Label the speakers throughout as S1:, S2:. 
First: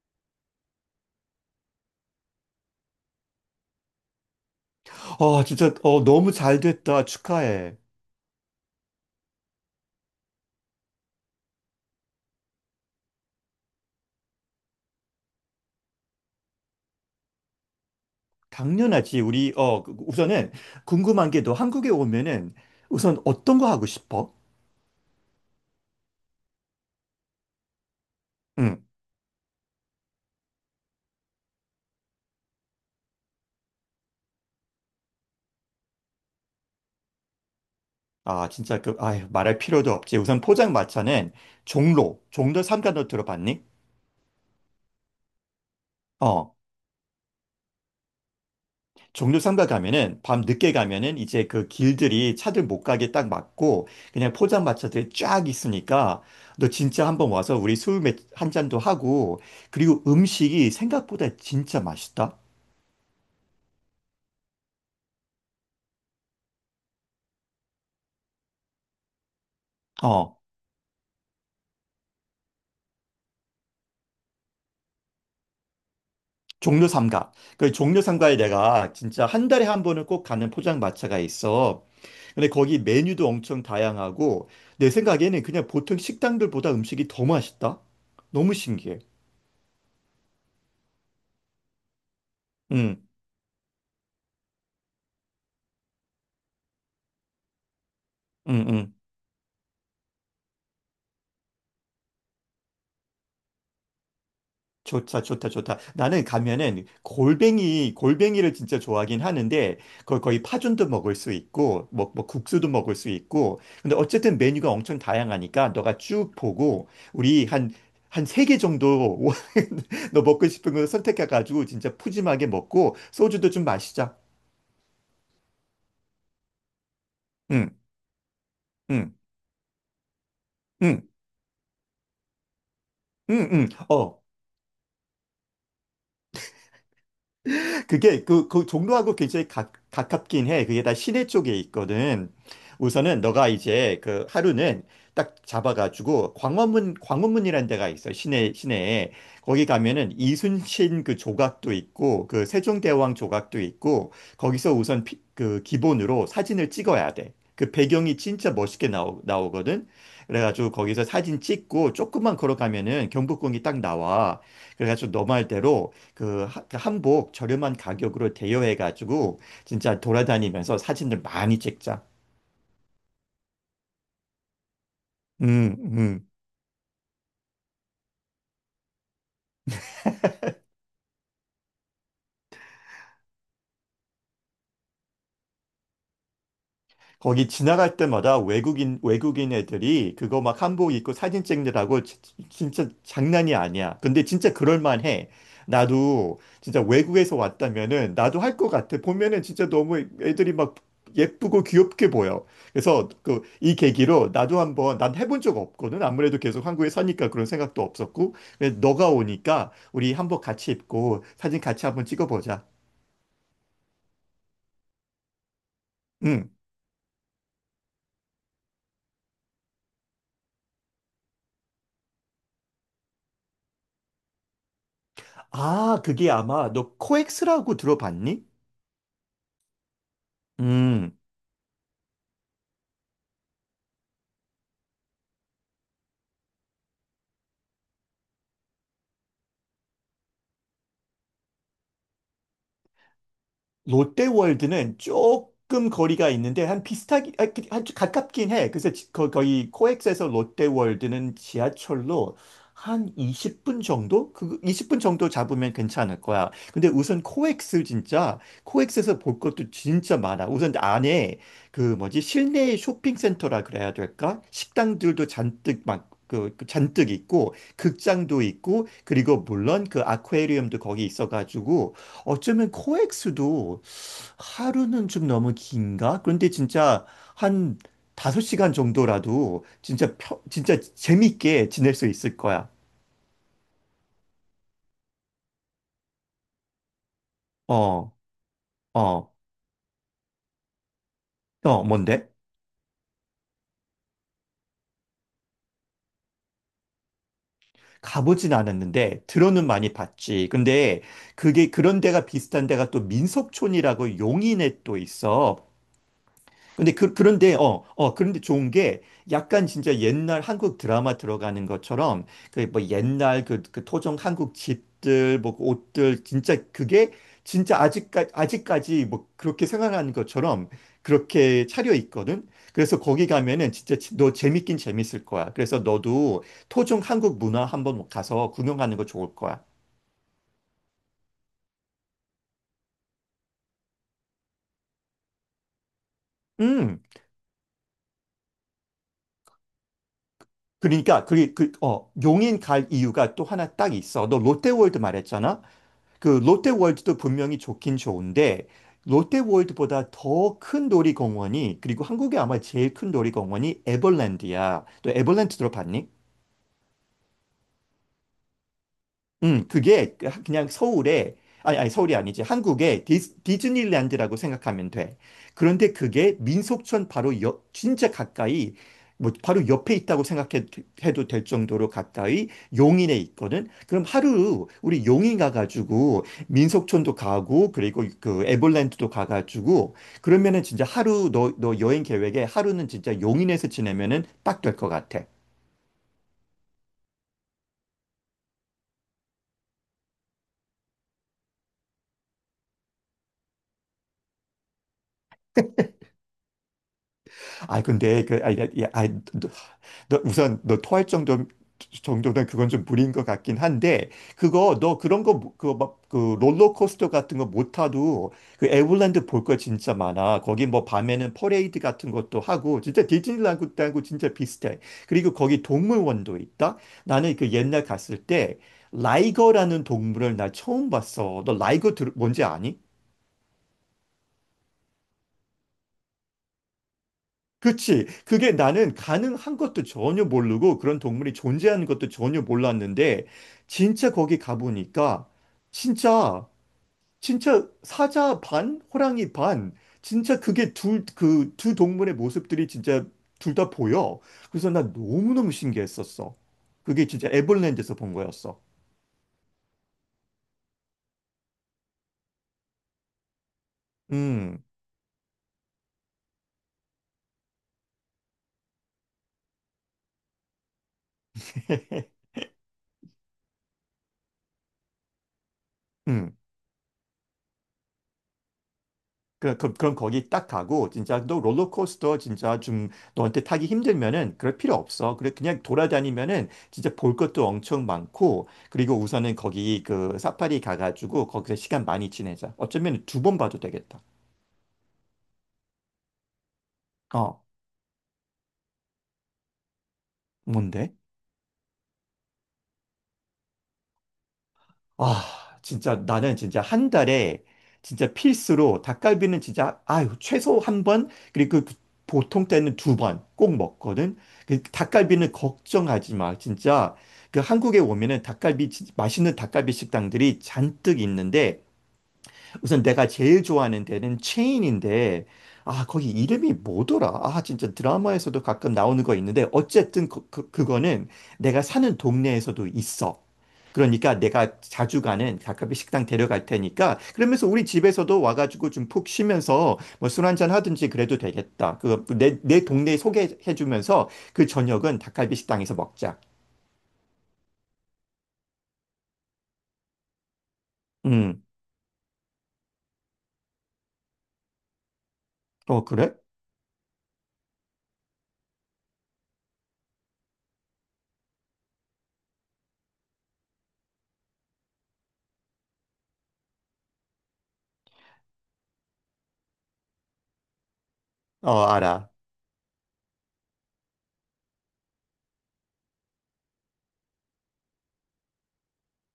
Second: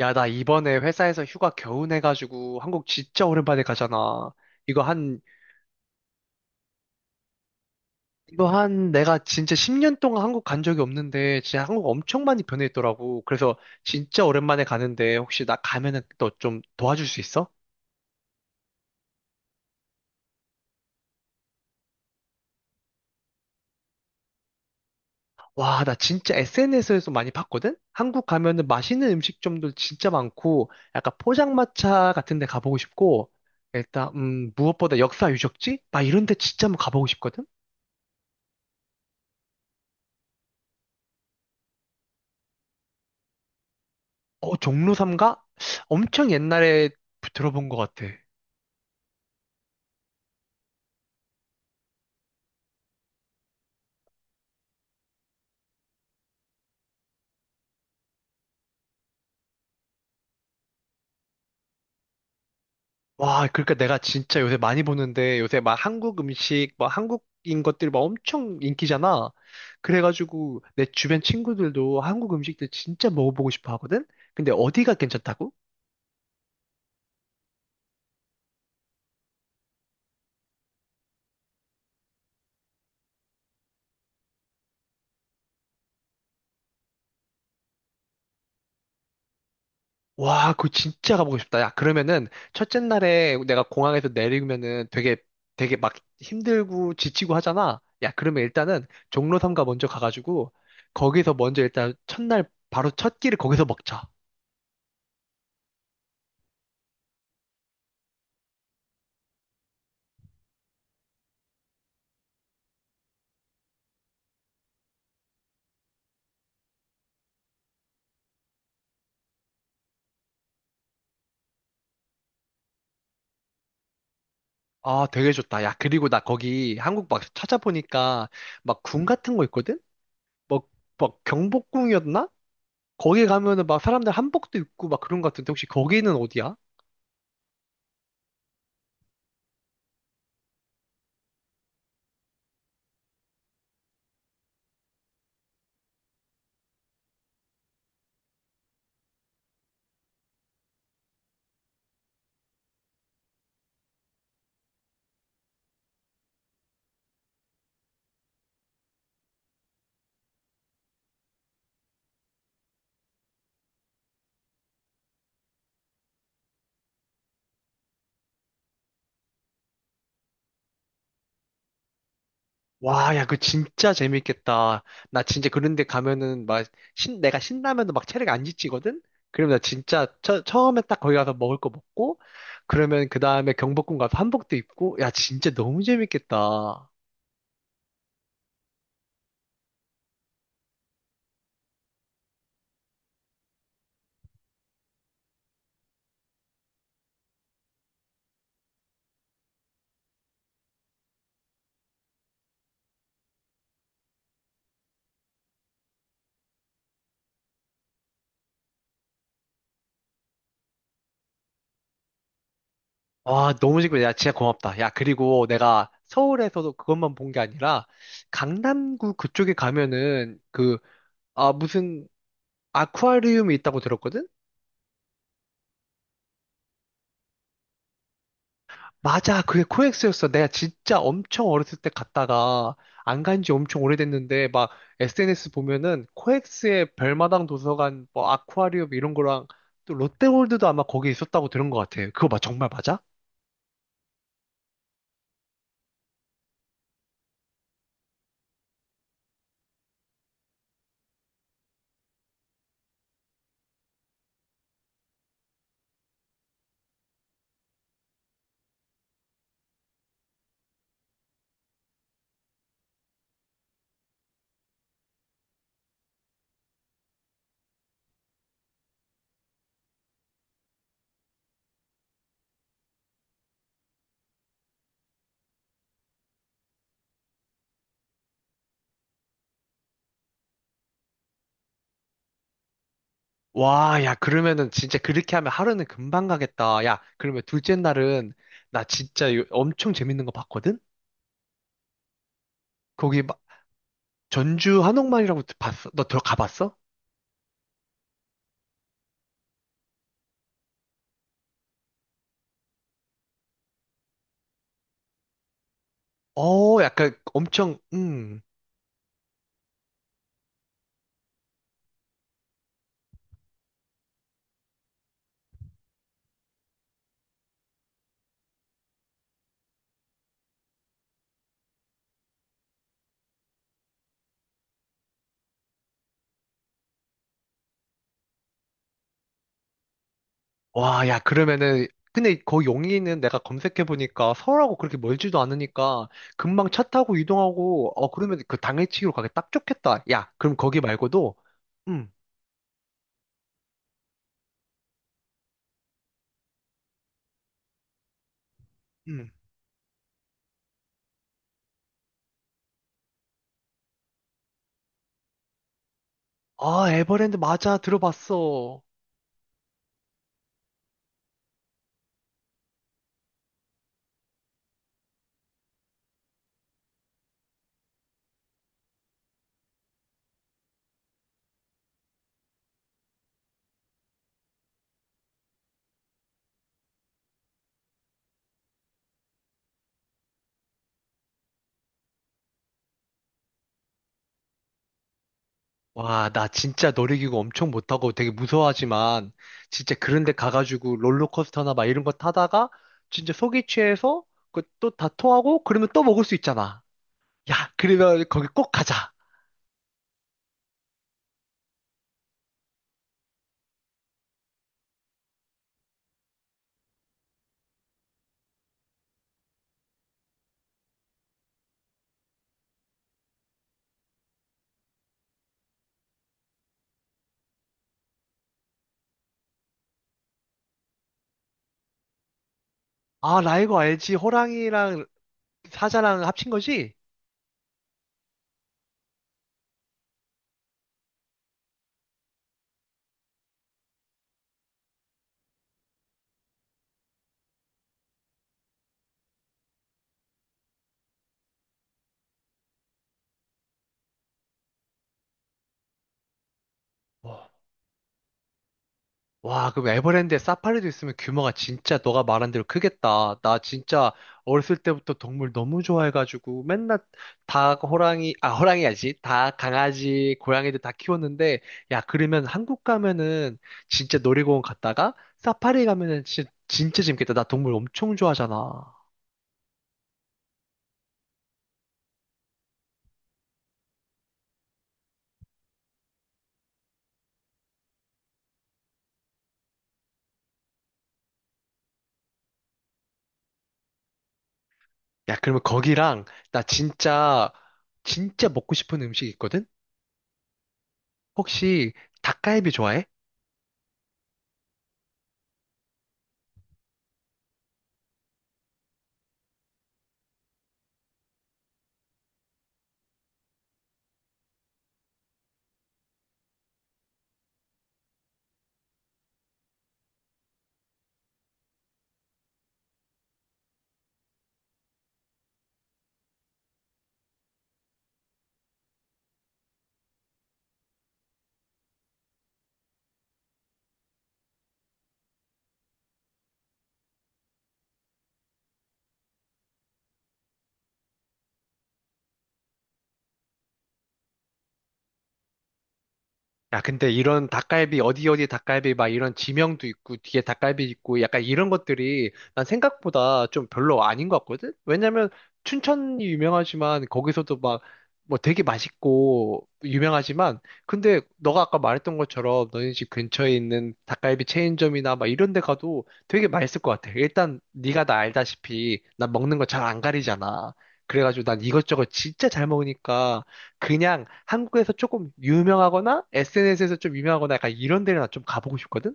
S1: 야, 나 이번에 회사에서 휴가 겨우 내가지고 한국 진짜 오랜만에 가잖아. 이거 한,
S2: 아, 진짜, 너무 잘 됐다. 축하해.
S1: 이거 한 내가 진짜 10년 동안 한국 간 적이 없는데 진짜 한국 엄청 많이 변했더라고. 그래서 진짜 오랜만에 가는데 혹시 나 가면은 너 좀 도와줄 수 있어?
S2: 당연하지. 우리, 우선은 궁금한 게 너 한국에 오면은 우선 어떤 거 하고 싶어?
S1: 와, 나 진짜 SNS에서 많이 봤거든? 한국 가면은
S2: 응.
S1: 맛있는 음식점도 진짜 많고 약간 포장마차 같은 데 가보고 싶고 일단, 무엇보다 역사 유적지? 막 이런 데 진짜 한번 가보고 싶거든?
S2: 아, 진짜 그, 아 말할 필요도 없지. 우선 포장마차는 종로 삼가 너 들어봤니?
S1: 어, 종로 삼가 엄청
S2: 어,
S1: 옛날에 들어본 것 같아.
S2: 종로 삼가 가면은 밤 늦게 가면은 이제 그 길들이 차들 못 가게 딱 막고 그냥 포장마차들이 쫙 있으니까 너 진짜 한번 와서 우리 술 한 잔도 하고, 그리고 음식이 생각보다 진짜 맛있다.
S1: 와, 그러니까 내가 진짜 요새 많이 보는데 요새 막 한국 음식, 막 한국인 것들 막 엄청 인기잖아.
S2: 어.
S1: 그래가지고 내 주변 친구들도 한국 음식들 진짜 먹어보고 싶어 하거든? 근데 어디가 괜찮다고?
S2: 종묘 삼가. 그 종묘 삼가에 내가 진짜 한 달에 한 번은 꼭 가는 포장마차가 있어. 근데 거기 메뉴도 엄청 다양하고, 내 생각에는 그냥 보통 식당들보다 음식이 더 맛있다. 너무 신기해.
S1: 와, 그거 진짜 가보고 싶다. 야, 그러면은 첫째
S2: 응,
S1: 날에 내가 공항에서 내리면은 되게 되게 막 힘들고 지치고 하잖아. 야, 그러면
S2: 응,
S1: 일단은
S2: 응.
S1: 종로 삼가 먼저 가가지고 거기서 먼저 일단 첫날 바로 첫 끼를 거기서 먹자.
S2: 좋다, 좋다, 좋다. 나는 가면은 골뱅이를 진짜 좋아하긴 하는데, 거의 파전도 먹을 수 있고, 뭐 국수도 먹을 수 있고. 근데 어쨌든 메뉴가 엄청 다양하니까 너가 쭉 보고 우리 한 세 개 정도 너 먹고 싶은 거 선택해가지고 진짜 푸짐하게 먹고 소주도 좀 마시자.
S1: 아, 되게 좋다. 야, 그리고 나 거기 한국 막
S2: 응,
S1: 찾아보니까 막 궁
S2: 응,
S1: 같은 거 있거든? 뭐
S2: 응,
S1: 막 경복궁이었나? 거기
S2: 응,
S1: 가면은
S2: 응.
S1: 막 사람들
S2: 어.
S1: 한복도 입고 막 그런 거 같은데 혹시 거기는 어디야?
S2: 그게 그 종로하고 굉장히 가깝긴 해. 그게 다 시내 쪽에 있거든. 우선은 너가 이제 그 하루는 딱 잡아가지고 광화문이라는 데가 있어. 시내에 거기 가면은 이순신 그 조각도 있고 그 세종대왕 조각도 있고, 거기서 우선 그 기본으로 사진을 찍어야 돼. 그 배경이 진짜 멋있게 나오거든. 그래가지고 거기서 사진 찍고 조금만 걸어가면은 경복궁이 딱 나와. 그래가지고 너 말대로 그 한복 저렴한 가격으로 대여해 가지고 진짜 돌아다니면서 사진을 많이 찍자.
S1: 와, 야, 그 진짜 재밌겠다. 나 진짜
S2: 음,
S1: 그런데
S2: 음.
S1: 가면은 막 내가 신라면도 막 체력 안 지치거든? 그러면 나 진짜 처음에 딱 거기 가서 먹을 거 먹고, 그러면 그 다음에 경복궁 가서 한복도 입고, 야, 진짜 너무 재밌겠다.
S2: 거기 지나갈 때마다 외국인 애들이 그거 막 한복 입고 사진 찍느라고 진짜 장난이 아니야. 근데 진짜 그럴만해. 나도 진짜 외국에서 왔다면은 나도 할 것 같아. 보면은 진짜 너무 애들이 막 예쁘고 귀엽게 보여. 그래서 그, 이 계기로 나도 한번 난 해본 적 없거든. 아무래도 계속 한국에 사니까 그런 생각도 없었고. 근데 너가 오니까 우리 한복 같이 입고 사진 같이 한번 찍어보자.
S1: 와, 너무 재밌겠 야, 진짜 고맙다. 야, 그리고 내가
S2: 응.
S1: 서울에서도 그것만 본 게 아니라, 강남구 그쪽에 가면은 그, 아, 무슨 아쿠아리움이 있다고 들었거든?
S2: 아, 그게 아마 너 코엑스라고 들어봤니?
S1: 맞아, 그게 코엑스였어. 내가 진짜
S2: 음,
S1: 엄청 어렸을 때 갔다가 안 간지 엄청 오래됐는데 막 SNS 보면은 코엑스의 별마당 도서관, 뭐 아쿠아리움 이런 거랑 또 롯데월드도 아마 거기 있었다고 들은 것 같아. 그거 막 정말 맞아?
S2: 롯데월드는 조금 거리가 있는데 한 비슷하게 아주 가깝긴 해. 그래서 거, 거의 코엑스에서 롯데월드는 지하철로 한 20분 정도? 그 20분 정도 잡으면 괜찮을 거야. 근데 우선 코엑스 진짜 코엑스에서 볼 것도 진짜 많아. 우선 안에 그 뭐지, 실내 쇼핑센터라 그래야 될까? 식당들도 잔뜩 막 그 잔뜩 있고 극장도 있고, 그리고 물론 그 아쿠아리움도 거기 있어가지고 어쩌면 코엑스도 하루는 좀 너무 긴가? 그런데 진짜 한 5시간 정도라도 진짜 진짜 재밌게 지낼 수 있을 거야.
S1: 와, 야, 그러면은 진짜 그렇게 하면 하루는 금방 가겠다. 야, 그러면 둘째
S2: 어,
S1: 날은 나 진짜
S2: 어,
S1: 엄청 재밌는 거 봤거든?
S2: 어, 뭔데?
S1: 거기 막 전주 한옥마을이라고 봤어? 너 들어가봤어?
S2: 가보진 않았는데 들어는 많이 봤지. 근데 그게 그런 데가 비슷한 데가 또 민속촌이라고 용인에 또 있어.
S1: 어,
S2: 근데
S1: 약간 엄청,
S2: 그런데 좋은 게 약간 진짜 옛날 한국 드라마 들어가는 것처럼 그 뭐 옛날 그 토종 한국 집들, 뭐그 옷들, 진짜 그게 진짜 아직까지 뭐 그렇게 생활하는 것처럼 그렇게 차려 있거든. 그래서 거기 가면은 진짜 너 재밌긴 재밌을 거야. 그래서 너도 토종 한국 문화 한번 가서 구경하는 거 좋을 거야.
S1: 와, 야, 그러면은, 근데 거 용인은 내가 검색해보니까 서울하고 그렇게 멀지도 않으니까 금방 차
S2: 음.
S1: 타고 이동하고, 어, 그러면 그 당일치기로 가기 딱 좋겠다. 야, 그럼 거기
S2: 그러니까
S1: 말고도, 음,
S2: 용인 갈 이유가 또 하나 딱 있어. 너 롯데월드 말했잖아. 그 롯데월드도 분명히 좋긴 좋은데,
S1: 음.
S2: 롯데월드보다 더 큰 놀이공원이, 그리고 한국에 아마 제일 큰 놀이공원이 에버랜드야. 또 에버랜드 들어봤니?
S1: 아, 에버랜드 맞아. 들어봤어.
S2: 그게 그냥 서울에, 아니, 아니, 서울이 아니지. 한국의 디즈니랜드라고 생각하면 돼. 그런데 그게 민속촌 바로 옆, 진짜 가까이, 뭐, 바로 옆에 있다고 생각해도 될 정도로 가까이 용인에 있거든. 그럼 하루 우리 용인 가가지고 민속촌도 가고, 그리고 그 에버랜드도 가가지고, 그러면은 진짜 하루 너 여행 계획에 하루는 진짜 용인에서 지내면은 딱 될 것 같아.
S1: 와, 나 진짜 놀이기구 엄청 못하고 되게 무서워하지만, 진짜 그런 데 가가지고 롤러코스터나 막 이런 거 타다가, 진짜 속이 취해서 그또다 토하고, 그러면 또 먹을 수 있잖아. 야,
S2: 아, 근데,
S1: 그러면
S2: 그,
S1: 거기
S2: 아니,
S1: 꼭
S2: 야,
S1: 가자.
S2: 아니, 너 우선 정도는 그건 좀 무리인 것 같긴 한데, 그거, 너 그런 거, 그, 막, 그, 롤러코스터 같은 거 못 타도, 그, 에버랜드 볼 거 진짜 많아. 거기 뭐, 밤에는 퍼레이드 같은 것도 하고, 진짜 디즈니랜드하고 진짜 비슷해. 그리고 거기 동물원도 있다? 나는 그 옛날 갔을 때, 라이거라는 동물을 나 처음 봤어. 너 라이거 뭔지 아니?
S1: 아, 나 이거 알지. 호랑이랑 사자랑 합친 거지?
S2: 그치. 그게 나는 가능한 것도 전혀 모르고 그런 동물이 존재하는 것도 전혀 몰랐는데 진짜 거기 가보니까 진짜, 진짜 사자 반, 호랑이 반, 진짜 그게 둘 그 두 동물의 모습들이 진짜 둘 다 보여. 그래서 나 너무너무 신기했었어. 그게 진짜
S1: 와,
S2: 에버랜드에서 본 거였어.
S1: 와, 그럼 에버랜드에 사파리도 있으면 규모가 진짜 너가 말한 대로 크겠다. 나 진짜
S2: 음.
S1: 어렸을 때부터 동물 너무 좋아해가지고 맨날 닭, 호랑이, 아, 호랑이야지. 닭, 강아지, 고양이들 다 키웠는데, 야, 그러면 한국 가면은 진짜 놀이공원 갔다가 사파리 가면은
S2: 음.
S1: 진짜, 진짜 재밌겠다. 나 동물 엄청 좋아하잖아.
S2: 그럼 거기 딱 가고 진짜 너 롤러코스터 진짜 좀 너한테 타기 힘들면은 그럴 필요 없어. 그래 그냥 돌아다니면은 진짜 볼 것도 엄청 많고, 그리고 우선은 거기 그 사파리 가가지고 거기서 시간 많이 지내자. 어쩌면 2번 봐도 되겠다.
S1: 야, 그러면 거기랑 나
S2: 어,
S1: 진짜, 진짜 먹고 싶은 음식 있거든?
S2: 뭔데?
S1: 혹시 닭갈비 좋아해?
S2: 아, 진짜 나는 진짜 한 달에 진짜 필수로 닭갈비는 진짜 아유, 최소 1번, 그리고 그 보통 때는 2번 꼭 먹거든. 그 닭갈비는 걱정하지 마. 진짜 그 한국에 오면은 닭갈비 맛있는 닭갈비 식당들이 잔뜩 있는데, 우선 내가 제일 좋아하는 데는 체인인데, 아, 거기 이름이 뭐더라? 아, 진짜 드라마에서도 가끔 나오는 거 있는데, 어쨌든 그거는 내가 사는 동네에서도 있어. 그러니까 내가 자주 가는 가카비 식당 데려갈 테니까, 그러면서 우리 집에서도 와가지고 좀 푹 쉬면서 뭐 술 한잔 하든지 그래도 되겠다. 내 동네 소개해주면서 그 저녁은 닭갈비 식당에서 먹자.
S1: 야, 근데 이런 닭갈비, 어디 어디 닭갈비, 막 이런 지명도 있고, 뒤에 닭갈비 있고, 약간
S2: 음,
S1: 이런 것들이 난 생각보다 좀 별로 아닌 것 같거든? 왜냐면
S2: 어, 그래?
S1: 춘천이 유명하지만, 거기서도 막, 뭐 되게 맛있고, 유명하지만, 근데 너가 아까 말했던 것처럼 너네 집 근처에 있는 닭갈비 체인점이나 막 이런 데 가도 되게 맛있을 것 같아. 일단, 네가 나 알다시피, 난 먹는 거 잘 안 가리잖아. 그래가지고 난
S2: 어,
S1: 이것저것
S2: 알아.
S1: 진짜 잘 먹으니까, 그냥 한국에서 조금 유명하거나 SNS에서 좀 유명하거나 약간 이런 데를 나 좀 가보고 싶거든?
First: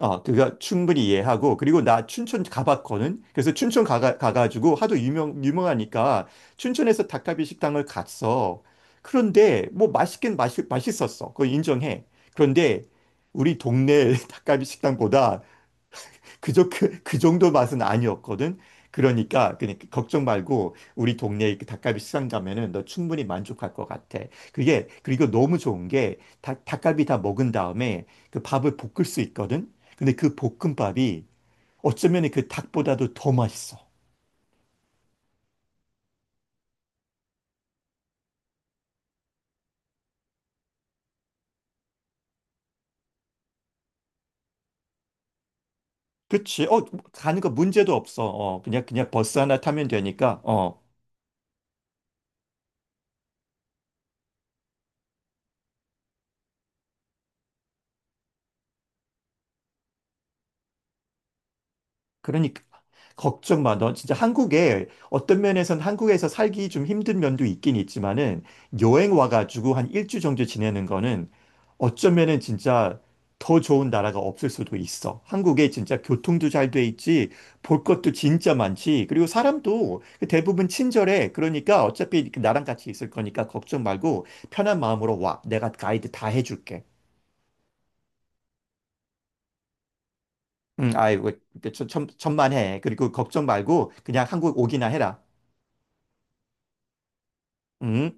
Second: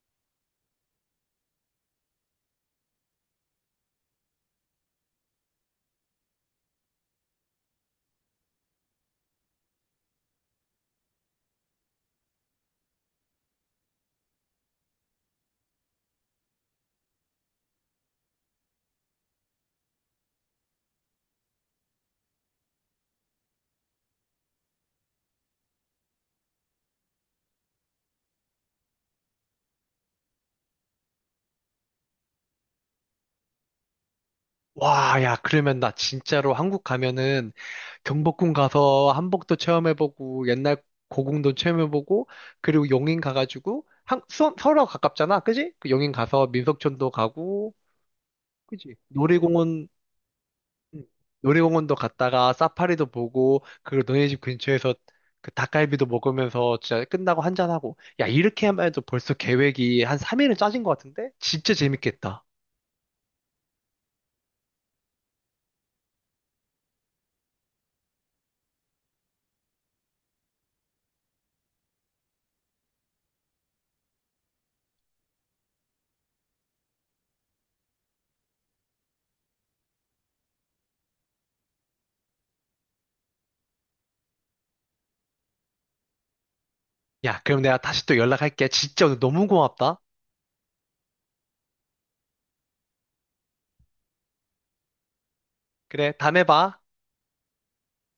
S2: 어, 그거 충분히 이해하고, 그리고 나 춘천 가봤거든? 그래서 춘천 가가지고 하도 유명하니까 춘천에서 닭갈비 식당을 갔어. 그런데 뭐 맛있긴 맛있었어. 그거 인정해. 그런데 우리 동네 닭갈비 식당보다 그저 그 정도 맛은 아니었거든. 그러니까 걱정 말고 우리 동네 그 닭갈비 시장 가면은 너 충분히 만족할 것 같아. 그게, 그리고 너무 좋은 게 닭갈비 다 먹은 다음에 그 밥을 볶을 수 있거든. 근데 그 볶음밥이 어쩌면 그 닭보다도 더 맛있어.
S1: 와, 야, 그러면 나 진짜로 한국 가면은 경복궁 가서 한복도 체험해보고 옛날 고궁도 체험해보고 그리고 용인 가가지고 서울하고 가깝잖아, 그지? 그 용인 가서
S2: 그치? 어,
S1: 민속촌도
S2: 가는 거
S1: 가고,
S2: 문제도 없어. 어, 그냥
S1: 그지?
S2: 그냥 버스 하나 타면
S1: 놀이공원
S2: 되니까. 어.
S1: 음. 놀이공원도 갔다가 사파리도 보고 그리고 너네 집 근처에서 그 닭갈비도 먹으면서 진짜 끝나고 한잔하고 야 이렇게 하면 해도 벌써 계획이 한 3일은 짜진 것 같은데? 진짜 재밌겠다.
S2: 그러니까 걱정 마. 너 진짜 한국에 어떤 면에선 한국에서 살기 좀 힘든 면도 있긴 있지만은 여행 와가지고 한 일주 정도 지내는 거는 어쩌면은 진짜 더 좋은 나라가 없을 수도 있어. 한국에 진짜 교통도 잘 돼 있지, 볼 것도 진짜 많지. 그리고 사람도 그 대부분 친절해. 그러니까 어차피 나랑 같이 있을 거니까 걱정 말고 편한 마음으로 와. 내가 가이드 다 해줄게.
S1: 야 그럼 내가 다시 또 연락할게. 진짜 오늘 너무 고맙다.
S2: 응, 아이고, 천만해. 그리고 걱정 말고 그냥 한국 오기나 해라.
S1: 그래 다음에 봐.
S2: 응?